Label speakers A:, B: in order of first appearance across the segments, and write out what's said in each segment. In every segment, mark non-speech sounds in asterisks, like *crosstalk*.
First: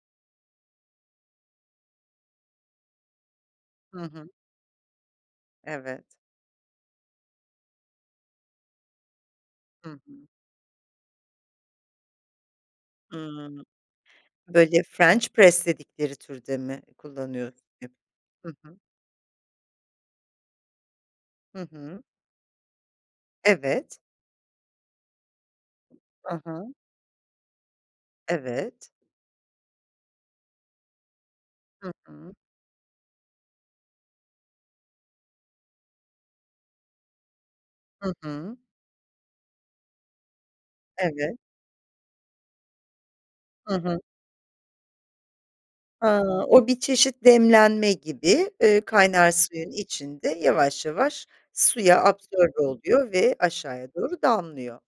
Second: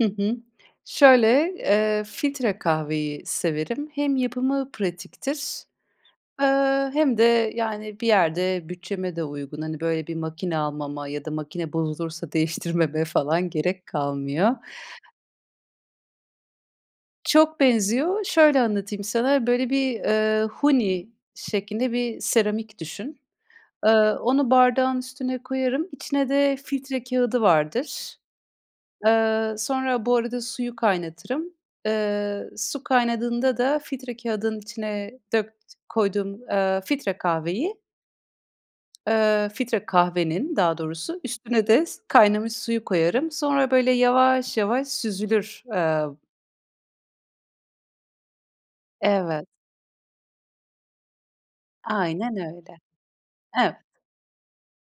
A: Hı hı. Şöyle: Eee, filtre kahveyi severim.
B: Hı
A: Hem
B: hı.
A: yapımı pratiktir,
B: Evet.
A: eee, hem de, yani, bir yerde bütçeme de uygun. Hani,
B: Hı
A: böyle bir
B: hı.
A: makine almama ya da makine bozulursa değiştirmeme falan
B: Hımm.
A: gerek kalmıyor.
B: Böyle french press dedikleri türde mi
A: Çok
B: kullanıyorsun?
A: benziyor.
B: Hı
A: Şöyle
B: hı.
A: anlatayım sana: Böyle bir, eee, huni
B: Hı
A: şeklinde
B: hı.
A: bir seramik düşün. Eee,
B: Evet.
A: onu bardağın üstüne koyarım. İçine
B: Hı
A: de
B: hı.
A: filtre kâğıdı vardır.
B: Evet.
A: Eee, sonra Bu arada suyu kaynatırım.
B: Hı hı.
A: Eee, su kaynadığında da filtre kâğıdının içine dökt koyduğum, eee, filtre kahveyi
B: Hı hı.
A: Eee, filtre kahvenin, daha doğrusu,
B: Evet.
A: üstüne de s kaynamış suyu koyarım. Sonra
B: Hı
A: böyle
B: hı.
A: yavaş yavaş süzülür. Eee
B: A! O, bir çeşit demlenme gibi, eee, kaynar
A: Evet.
B: suyun içinde yavaş yavaş suya
A: Aynen
B: absorbe
A: öyle.
B: oluyor ve
A: Evet.
B: aşağıya doğru damlıyor.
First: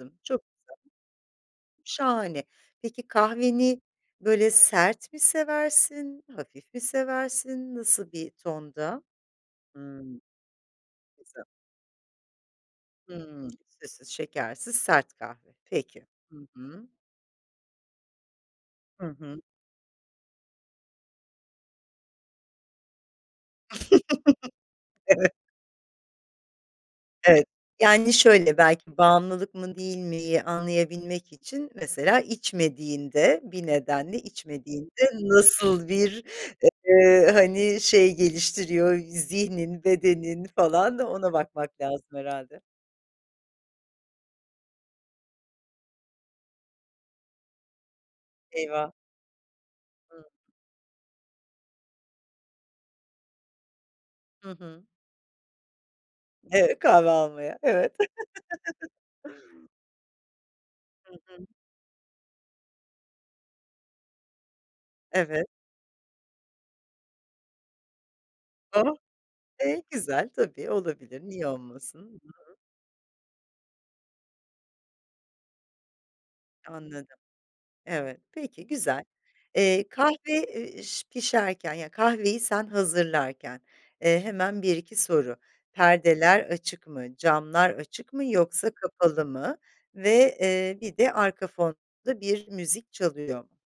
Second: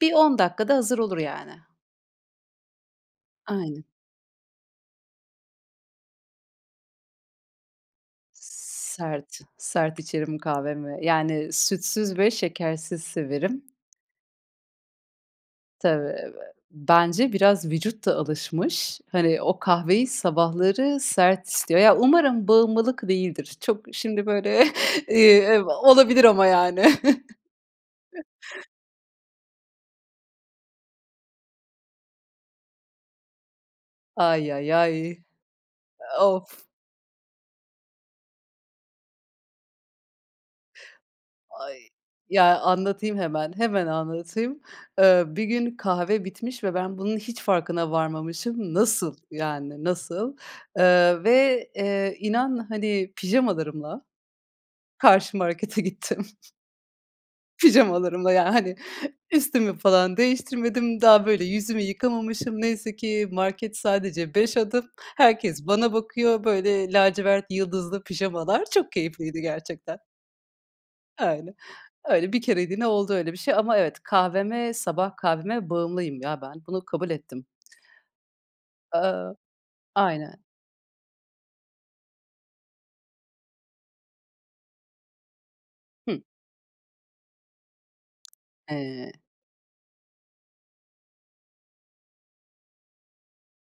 A: Bir 10
B: çok güzel.
A: dakika da hazır olur yani.
B: Şahane. Peki, kahveni
A: Aynen.
B: böyle sert mi seversin, hafif mi seversin? Nasıl bir tonda?
A: Sert sert
B: Hıı.
A: içerim kahvemi.
B: *unintelligible*
A: Yani sütsüz ve şekersiz
B: Hımm. *smacks lips*
A: severim.
B: Sütsüz, şekersiz, sert kahve.
A: Tabii,
B: Peki.
A: eee,
B: Hı hı.
A: bence biraz vücut da alışmış.
B: Hı hı.
A: Hani, o kahveyi sabahları sert istiyor. Ya, umarım bağımlılık değildir. Çok şimdi böyle
B: *chuckles*
A: *chuckles*
B: Evet.
A: Eee, olabilir ama yani.
B: Evet, yani
A: *chuckles*
B: şöyle: Belki "bağımlılık mı, değil mi"yi anlayabilmek için mesela içmediğinde bir nedenle
A: Ay, ay,
B: içmediğinde
A: ay!
B: nasıl bir,
A: Of!
B: eee, hani, şey geliştiriyor, zihnin, bedenin falan ona bakmak
A: Ay!
B: lazım
A: Ya,
B: herhâlde.
A: anlatayım hemen, hemen anlatayım. Eee, bir gün kahve bitmiş ve ben bunun hiç farkına varmamışım.
B: Eyvah!
A: Nasıl? Yani
B: Hıı.
A: nasıl? Eee, ve, eee, inan, hani, pijamalarımla
B: Hı hı.
A: karşı markete gittim.
B: Ev Kahve almaya. Evet.
A: Pijamalarımla, yani, hani,
B: *chuckles*
A: üstümü falan değiştirmedim.
B: Hı
A: Daha, böyle,
B: hı.
A: yüzümü yıkamamışım neyse ki. Market sadece 5 adım.
B: Evet.
A: Herkes bana bakıyor. Böyle, lacivert, yıldızlı pijamalar çok
B: Oh!
A: keyifliydi
B: Eee,
A: gerçekten.
B: güzel. Tabii, olabilir. Niye
A: Öyle.
B: olmasın? Hı
A: Öyle bir
B: hı.
A: kereliğine oldu öyle bir şey. Ama evet, kahveme sabah kahveme bağımlıyım ya ben. Bunu kabul
B: Anladım.
A: ettim.
B: Evet. Peki, güzel.
A: Eee
B: Eee, kahve,
A: Aynen.
B: eee, ş pişerken yani, kahveyi sen hazırlarken, eee, hemen 1-2 soru:
A: Hıı.
B: Perdeler açık mı, camlar açık mı, yoksa
A: Eee
B: kapalı mı ve, eee, bir de arka fonda bir müzik çalıyor mu?